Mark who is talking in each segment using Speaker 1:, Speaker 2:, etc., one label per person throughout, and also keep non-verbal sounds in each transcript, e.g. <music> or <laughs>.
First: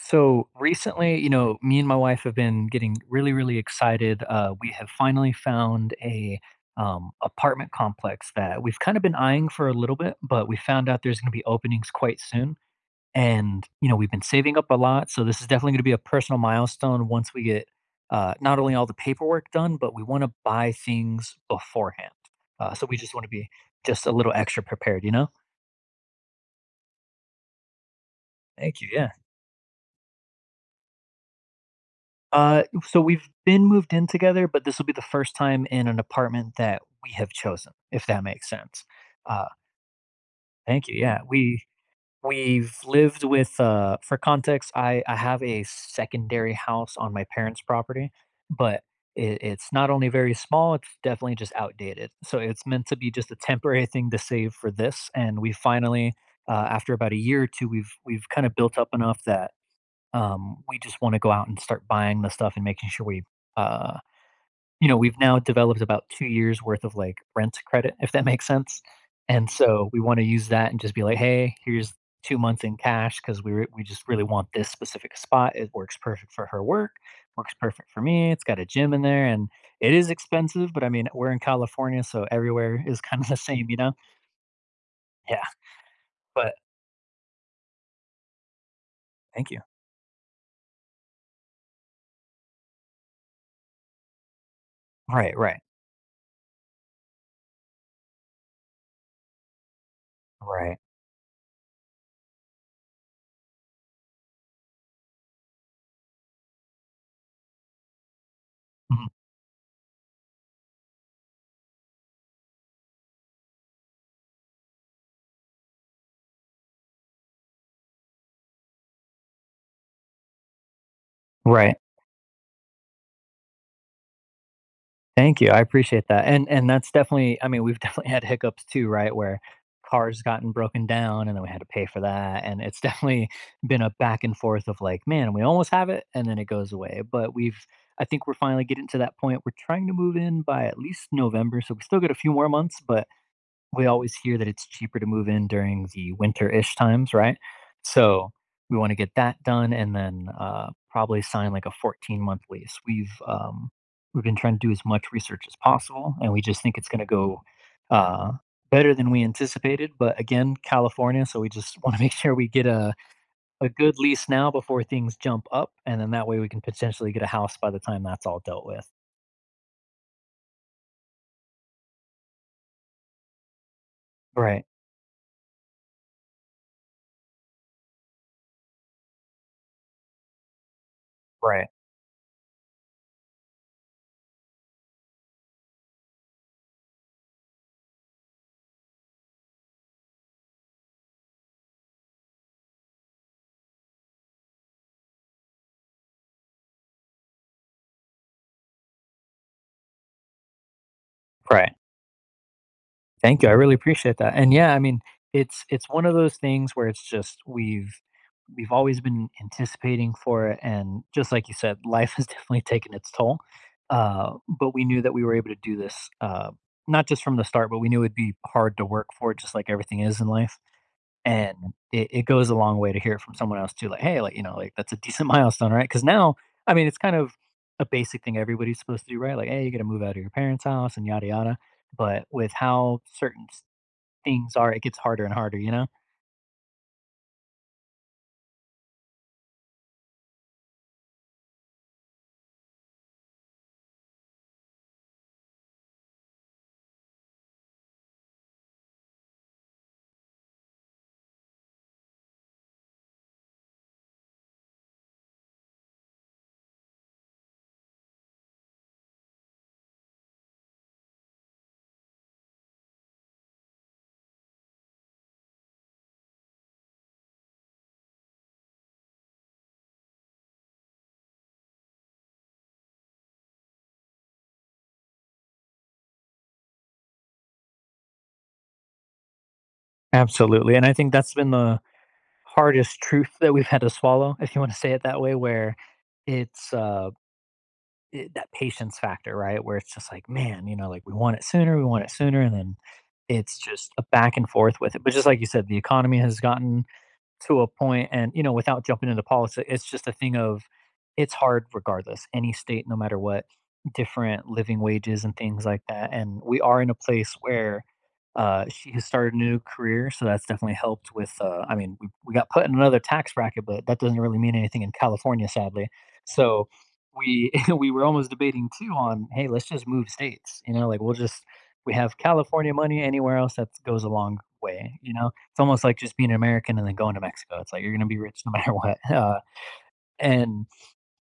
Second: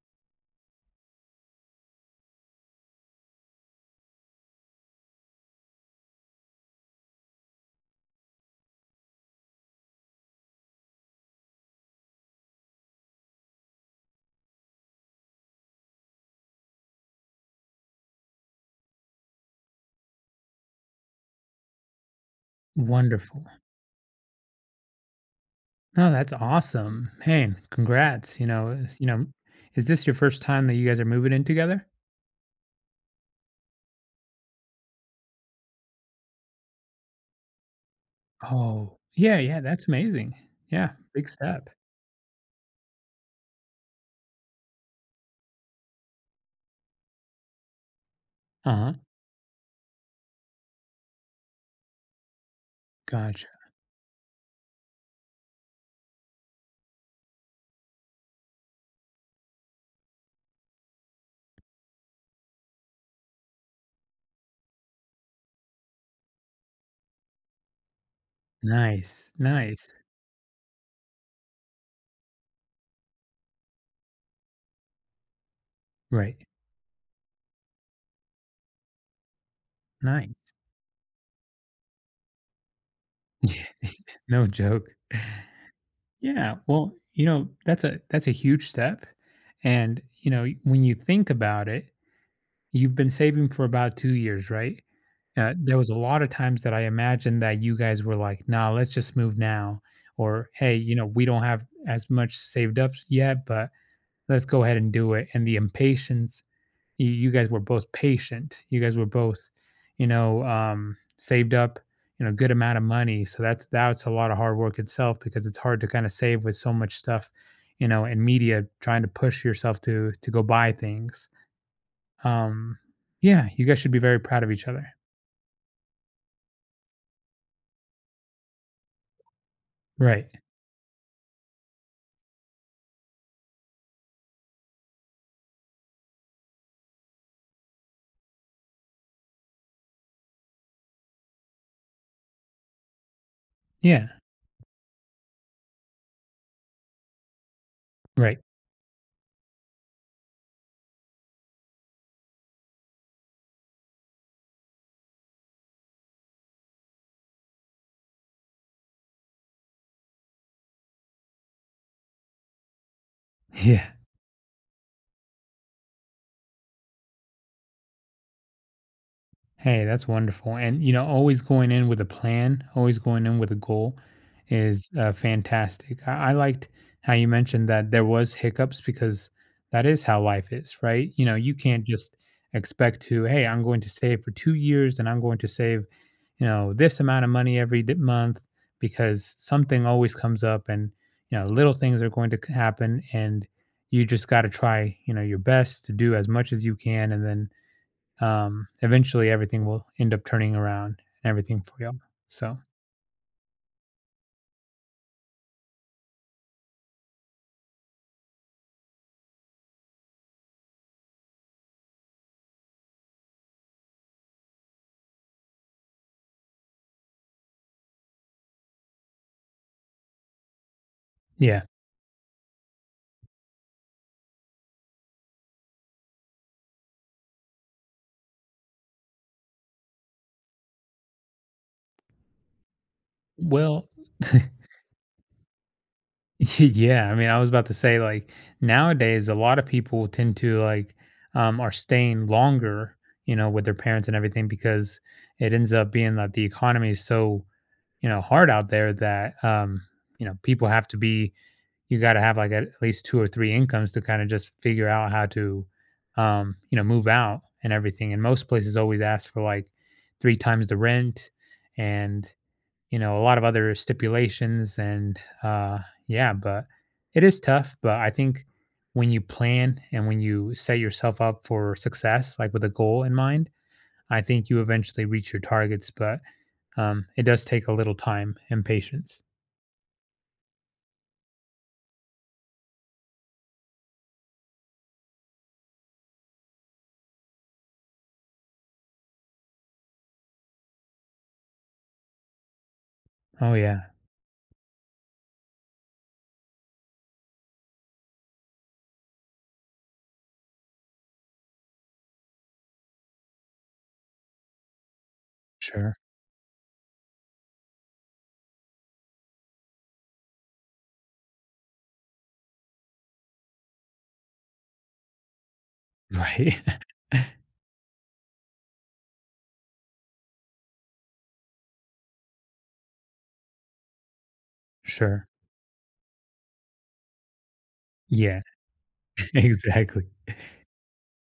Speaker 1: So recently, me and my wife have been getting really, really excited. We have finally found a apartment complex that we've kind of been eyeing for a little bit, but we found out there's going to be openings quite soon. And you know, we've been saving up a lot, so this is definitely going to be a personal milestone once we get not only all the paperwork done, but we want to buy things beforehand. So we just want to
Speaker 2: Wonderful.
Speaker 1: be just a little extra prepared, you know.
Speaker 2: No, that's awesome. Hey, congrats. You know,
Speaker 1: Thank you. Yeah.
Speaker 2: is this your first time that you guys are moving in together?
Speaker 1: So we've been moved in together, but this will be the first time in an apartment that we have chosen, if that makes sense.
Speaker 2: Oh, yeah,
Speaker 1: Uh,
Speaker 2: yeah, that's amazing.
Speaker 1: Thank
Speaker 2: Yeah,
Speaker 1: you. Yeah,
Speaker 2: big
Speaker 1: we
Speaker 2: step.
Speaker 1: we've lived with. For context, I have a secondary house on my parents' property, but
Speaker 2: Uh-huh.
Speaker 1: it's not only very small; it's definitely just outdated. So it's meant to be just a
Speaker 2: Gotcha.
Speaker 1: temporary thing to save for this, and we finally, after about a year or two, we've kind of built up enough that we just wanna go out and start buying the stuff and making sure we, uh you know, we've now developed about 2 years' worth of, like, rent credit, if that makes sense,
Speaker 2: Nice.
Speaker 1: and so
Speaker 2: Nice.
Speaker 1: we wanna use that and just be like, "Hey, here's 2 months in cash because we just really want this specific spot. It works perfect
Speaker 2: Right.
Speaker 1: for her work, works perfect for me, it's got a gym in there," and it is
Speaker 2: Nice. <laughs>
Speaker 1: expensive, but, I mean, we're in California, so everywhere is <laughs> kinda the
Speaker 2: Yeah,
Speaker 1: same, you know?
Speaker 2: no joke.
Speaker 1: Yeah, but
Speaker 2: Yeah. Well, that's a huge step.
Speaker 1: thank you.
Speaker 2: And, when you think about it, you've been saving for about 2 years, right?
Speaker 1: Right, right,
Speaker 2: There was a lot of times that I imagined that you guys were like, "Nah, let's just move now," or "Hey,
Speaker 1: right.
Speaker 2: you know, we don't have as much saved up yet, but let's go ahead and do it." And the impatience, you guys were both patient. You guys were
Speaker 1: Mhm.
Speaker 2: both, saved up, good amount of money. So that's a lot of hard work itself because it's hard to kind of save with so much stuff, and media trying to push yourself to go buy things.
Speaker 1: Right.
Speaker 2: Um, yeah, you guys should be very proud of each other.
Speaker 1: Thank you, I appreciate that, and that's definitely I mean, we've <laughs> definitely had hiccups too, right, where cars
Speaker 2: Right.
Speaker 1: gotten broken down, and then we had to pay for that, and it's <laughs> definitely been a back and forth of like, "Man, we almost have it," and then it goes away, but we've I think we're finally getting to that point, we're trying to move in by at least November, so we still got a few more months, but we
Speaker 2: Yeah.
Speaker 1: always hear that it's cheaper to move in during the winter-ish times, right? So,
Speaker 2: Right.
Speaker 1: we wanna get that done and then, probably sign, like, a 14-month lease. We've been trying to do as much research as possible, and we just think it's gonna go, uh, better than we anticipated, but again, California, so we just <laughs> wanna make sure we get a
Speaker 2: Yeah.
Speaker 1: good lease now before things jump up, and then that way we can potentially get a house by the time that's all dealt with.
Speaker 2: Hey, that's wonderful. And, you know, always going in with a plan, always going in with a goal
Speaker 1: Right,
Speaker 2: is fantastic. I liked how you mentioned that there was hiccups because that is how life is, right? You
Speaker 1: right,
Speaker 2: can't just expect to, hey, I'm going to save for 2 years and I'm going to save, this amount of money every month because something always comes up and, little things are going to happen, and you just got to try, your best to do as much as you can, and then eventually, everything will end up turning around and everything for
Speaker 1: right.
Speaker 2: y'all. So,
Speaker 1: Thank you. I really appreciate that. And yeah, I mean, it's one of those things where it's just we've always been anticipating for it, and just like you said, life has <laughs> definitely taken its toll. Uh, but we knew that we were able to do this, not just from the start, but we knew it'd be hard to work for it, just like everything is in life. And
Speaker 2: yeah.
Speaker 1: it goes a long way to hear it from someone else too, like, "Hey, like, you know, like, that's a decent <laughs> milestone, right?" Because now, I mean, it's kind of a basic thing everybody's supposed to do, right? Like, "Hey, you gotta move out of your parents' house," and yada yada. But with how certain s
Speaker 2: Well, <laughs>
Speaker 1: things are, it gets harder and harder, you know?
Speaker 2: yeah. I mean, I was about to say, like, nowadays, a lot of people tend to, like, are staying longer, with their parents and everything, because it ends up being that the economy is so hard out there that, people have to be, you got to have like at least two or three incomes to kind of just figure out how to move out and everything, and most places always ask for like three times the rent, and a lot of other stipulations, and yeah, but it is tough, but I think when you plan and when you set yourself up for success like with a goal in mind, I think you eventually reach your targets, but it does take a little time and patience.
Speaker 1: Absolutely, and I think that's been the hardest truth that we've had to swallow, if you wanna say it that way, where it's, uh that patience factor, right? Where it's just like, man, you know, like we want it sooner, we want it sooner, and then
Speaker 2: Oh,
Speaker 1: it's
Speaker 2: yeah.
Speaker 1: just a back and forth with it. But just like you said, the economy has gotten to a point and, you know, without jumping into politics, it's just a thing of it's hard regardless, any state, no matter what, different living wages and things like
Speaker 2: Sure. <laughs>
Speaker 1: that. And we are in a place where she has started a new career, so that's definitely helped with. I mean, we got put in another tax bracket, but that doesn't really mean anything in California, sadly.
Speaker 2: Right.
Speaker 1: So
Speaker 2: <laughs>
Speaker 1: we <laughs> we were almost debating too on, hey, let's just move states. You know, like we'll just we have California money anywhere else that goes a long way. You
Speaker 2: Sure.
Speaker 1: know, it's almost like just being an American and then going to Mexico. It's like you're gonna be
Speaker 2: Yeah.
Speaker 1: rich no <laughs> matter what.
Speaker 2: <laughs>
Speaker 1: Uh,
Speaker 2: Exactly.
Speaker 1: and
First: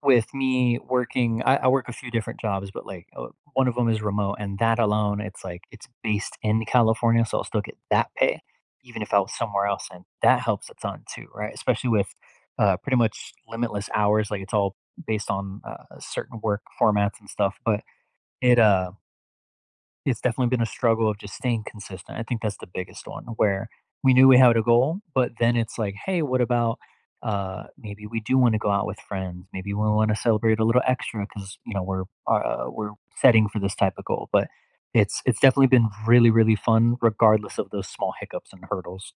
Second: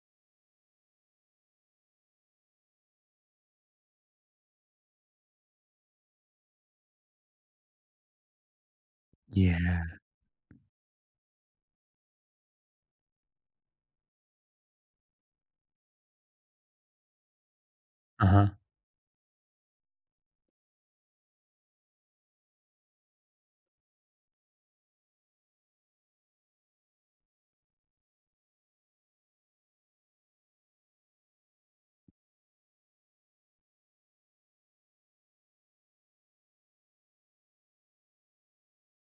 Speaker 1: with me working, I work a few different jobs, but like one of them is remote, and that alone, it's like it's based in California, so I'll still get that pay, even if I was somewhere else,
Speaker 2: Yeah.
Speaker 1: and that helps a ton too, right? Especially with pretty much limitless hours, like it's all based on certain work formats and stuff, but
Speaker 2: Uh-huh.
Speaker 1: it uh it's definitely been a struggle of just staying consistent. I think that's the biggest one where we knew we had a goal, but then it's like, hey, what about maybe we do want to go out with friends. Maybe we want to celebrate a little extra because you know we're setting for this type of goal. But it's definitely been really really fun, regardless of those small hiccups and hurdles.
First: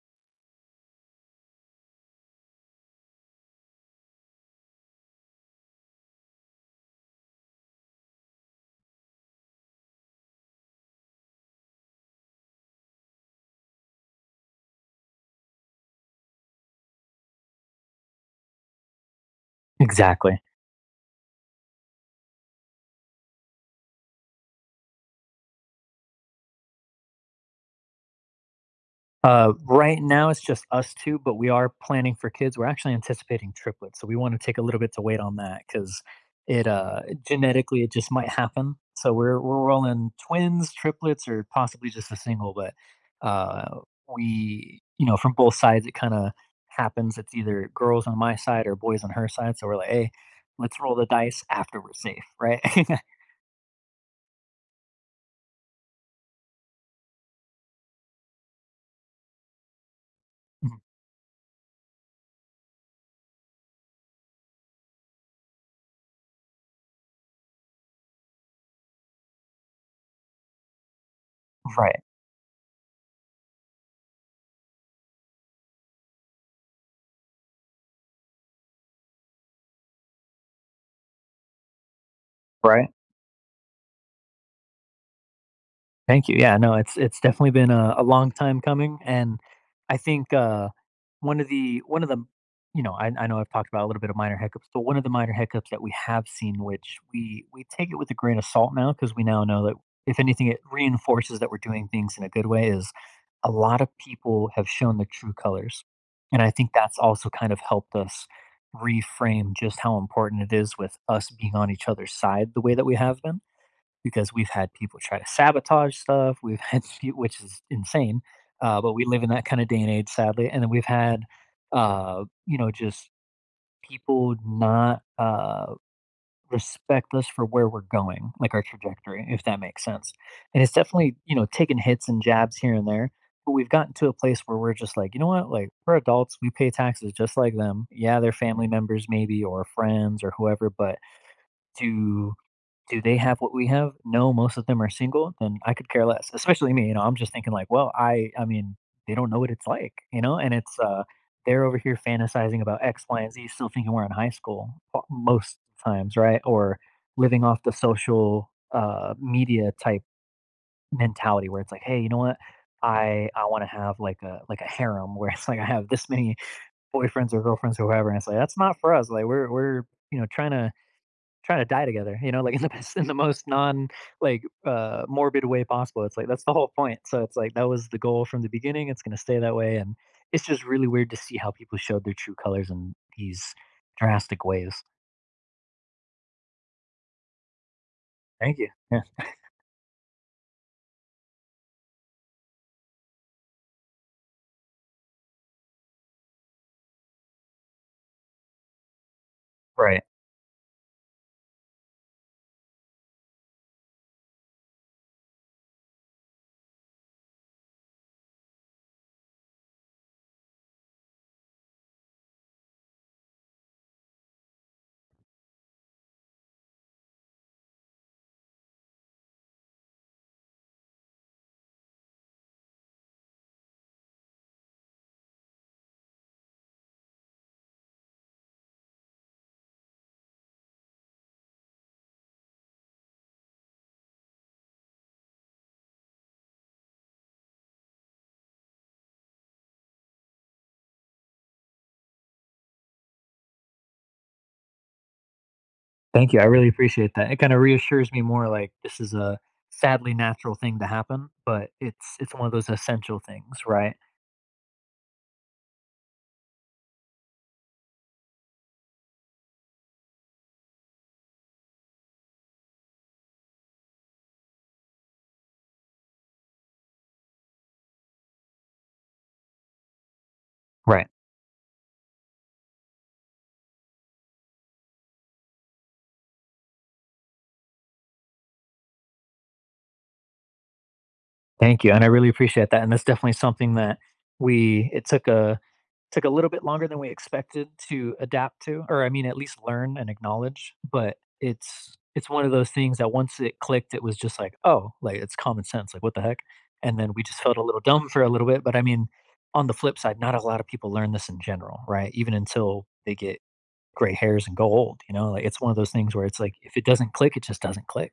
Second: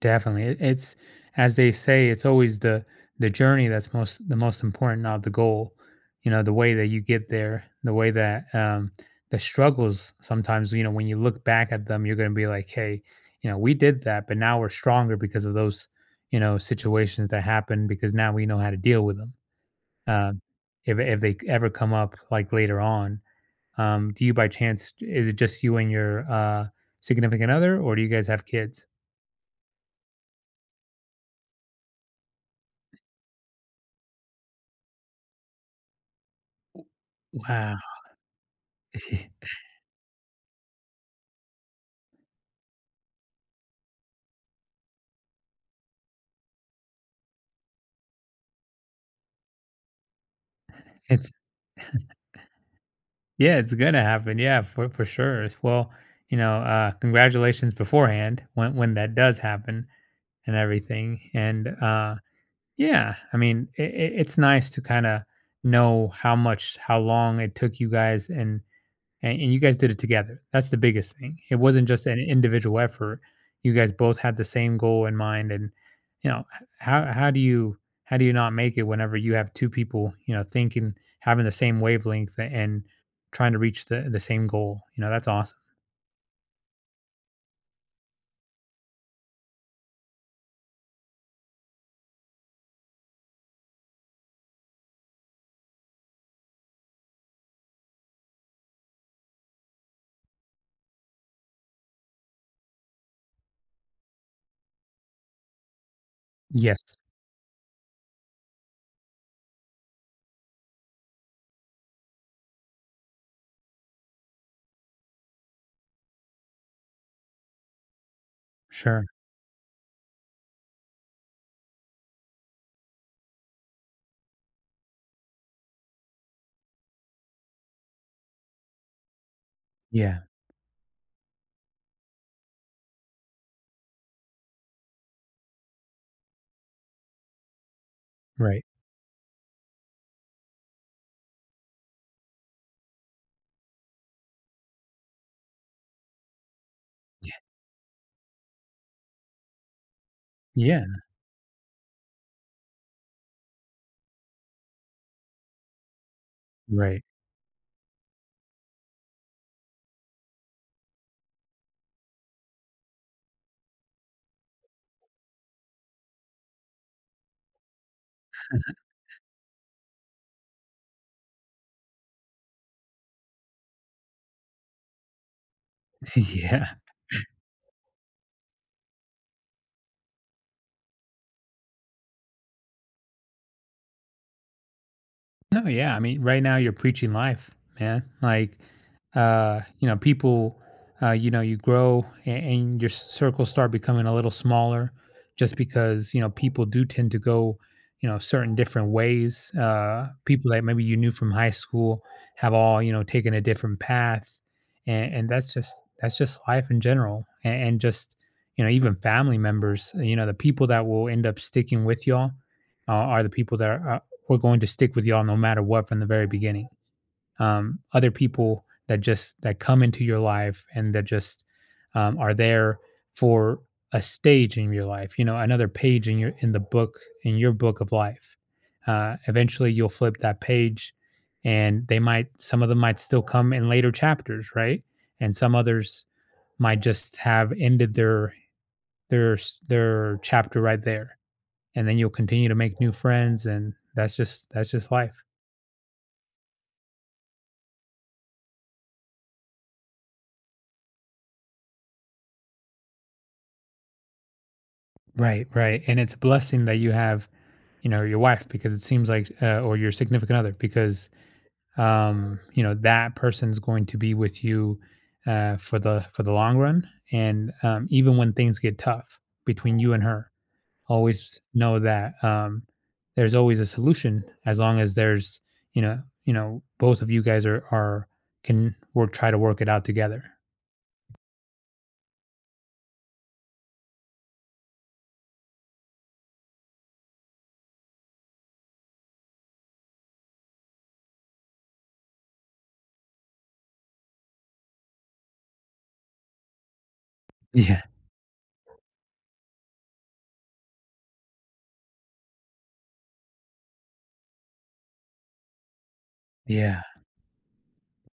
Speaker 2: Definitely. It's as they say, it's always the journey that's most the most important, not the goal. The way that you get there, the way that the struggles sometimes, you know, when you look back at them, you're gonna be like, hey, we did that, but now we're stronger because of those, situations that happened. Because now we know how to deal with them.
Speaker 1: Exactly.
Speaker 2: Um if they ever come up like later on. Do you by chance is it just you and your significant other, or do you guys have kids?
Speaker 1: Right now, it's just us 2, but we are planning for kids. We're actually anticipating triplets, so we wanna take a little bit to wait on that because it, uh
Speaker 2: Wow.
Speaker 1: genetically, it just might happen. So we're rolling twins, triplets, or possibly just a single, but, uh, we you know, from both sides, it kinda happens. It's either girls on my side or boys on her side, so we're like, "Hey, let's roll the
Speaker 2: <laughs> it's.
Speaker 1: dice after we're safe," right? <laughs>
Speaker 2: Yeah, it's gonna happen. Yeah, for sure. Well, congratulations beforehand when that does happen, and everything. And yeah, I mean, it's nice to kind of know how much, how long it took you guys, and and you guys did it together. That's the biggest thing. It wasn't
Speaker 1: Right,
Speaker 2: just an individual effort. You guys both had the same goal in mind, and how do you not make it whenever you have two people thinking, having the same wavelength, and
Speaker 1: right.
Speaker 2: trying to reach the same goal? That's awesome.
Speaker 1: Thank you. Yeah, no, it's definitely been a long time coming, and I think one of the you know I know I've talked about a little bit of minor hiccups, but one of the minor hiccups that we have seen, which we take it with a grain of salt now, because we now know that if anything, it reinforces that we're doing things in a good way. Is a lot of people have shown their true colors, and I think
Speaker 2: Yes,
Speaker 1: that's also kind of helped us reframe just how important it is with us being on each other's side the way that we have been because we've had people try to sabotage stuff. We've had, <laughs> which is insane, but we
Speaker 2: sure,
Speaker 1: live in that kind of day and age, sadly. And then we've had, you know, just people not respect us for where we're going, like our trajectory, if that makes sense.
Speaker 2: yeah,
Speaker 1: And it's definitely, you know, taking hits and jabs here and there. But we've gotten to a place where we're just like, you know what? Like, we're adults. We pay taxes just like them. Yeah, they're
Speaker 2: right,
Speaker 1: family members, maybe, or friends, or whoever. But to do they have what we have? No, most of them are single, then I could care less, especially me, you know, I'm just thinking like, well, I mean, they don't know what it's like, you know, and it's,
Speaker 2: yeah,
Speaker 1: they're over here fantasizing about X, Y, and Z, still thinking we're in high school most times, right? Or
Speaker 2: right,
Speaker 1: living off the social, media type mentality where it's like, hey, you know what? I want to have like a harem where it's like I have this many boyfriends or girlfriends or whoever, and it's like that's not for us. Like we're you know trying to die together, you know, like in the <laughs> best in the most non morbid way possible.
Speaker 2: <laughs>
Speaker 1: It's like that's the
Speaker 2: yeah.
Speaker 1: whole point. So it's like that was the goal from the beginning. It's gonna stay that way. And it's just really weird to see how people showed their true colors in these drastic ways.
Speaker 2: No, yeah. I mean, right now you're preaching life, man. Like,
Speaker 1: Thank you. Yeah.
Speaker 2: people, you grow, and your circles start becoming a little smaller, just because, people do tend to go, certain different ways.
Speaker 1: Right.
Speaker 2: People that maybe you knew from high school have all, taken a different path. And that's just life in general. And just, even family members, the people that will end up sticking with y'all, are the people that we're going to stick with y'all no matter what from the very beginning. Other people that just that come into your life and that just are there for a stage in your life, another page in your book of life. Eventually, you'll flip that page, and they might some of them might still come in later chapters, right? And some others might just have ended their their chapter right there, and then you'll continue to make new friends, and that's just life.
Speaker 1: Thank you. I really appreciate that. It kind of reassures me more like this is a sadly natural thing to happen, but it's one of those essential things, right?
Speaker 2: Right, right. And it's a blessing that you have, your wife, because it seems like, or your significant other, because, that person's going to be with you, for the long run, and even when things get tough between you and her,
Speaker 1: Right.
Speaker 2: always know that there's always a solution as long as there's, you know, both of you guys are can work try to work it out together.
Speaker 1: Thank you. And I really appreciate that. And that's definitely something that we it took a took a little bit longer than we expected to adapt to, or I mean, at least learn and acknowledge, but it's one of those things that once it clicked, it was just like, "Oh, like, it's common sense, like, what the heck?" And then we just felt a little
Speaker 2: Yeah.
Speaker 1: dumb for a little bit, but I mean, on the flip side, not a lot of people learn this in general, right? Even until they get gray hairs and go old, you know? Like, it's one of those things where it's like, if
Speaker 2: Yeah.
Speaker 1: it doesn't click, it just doesn't click.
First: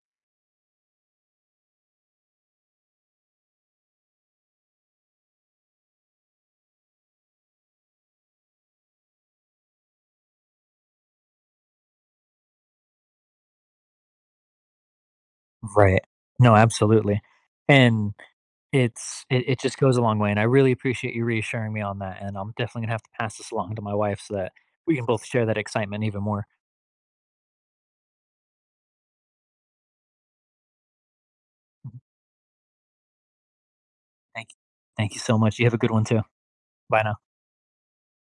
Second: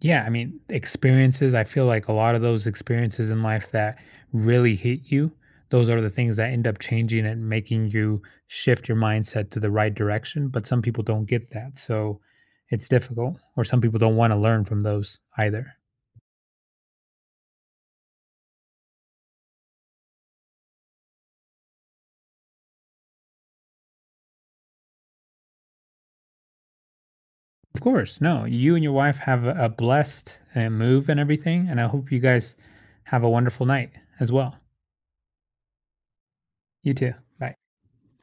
Speaker 2: Yeah, I mean, experiences, I feel like a lot of those experiences in life that really hit you, those are the things that end up changing and making you shift your mindset to the right direction. But some people don't get that. So it's difficult, or some people don't want to learn from those either.
Speaker 1: Right. No, absolutely. And it it just goes a long way, and I really appreciate you reassuring me on that, and I'm definitely gonna have to pass this along to my wife so that we can both share that excitement even more.
Speaker 2: Of course, no, you and your wife have a blessed move and everything. And I
Speaker 1: Mhm,
Speaker 2: hope you guys have a wonderful night as
Speaker 1: thank
Speaker 2: well.
Speaker 1: you. Thank you so much. You have a good one too.
Speaker 2: You
Speaker 1: Bye
Speaker 2: too.
Speaker 1: now.
Speaker 2: Bye.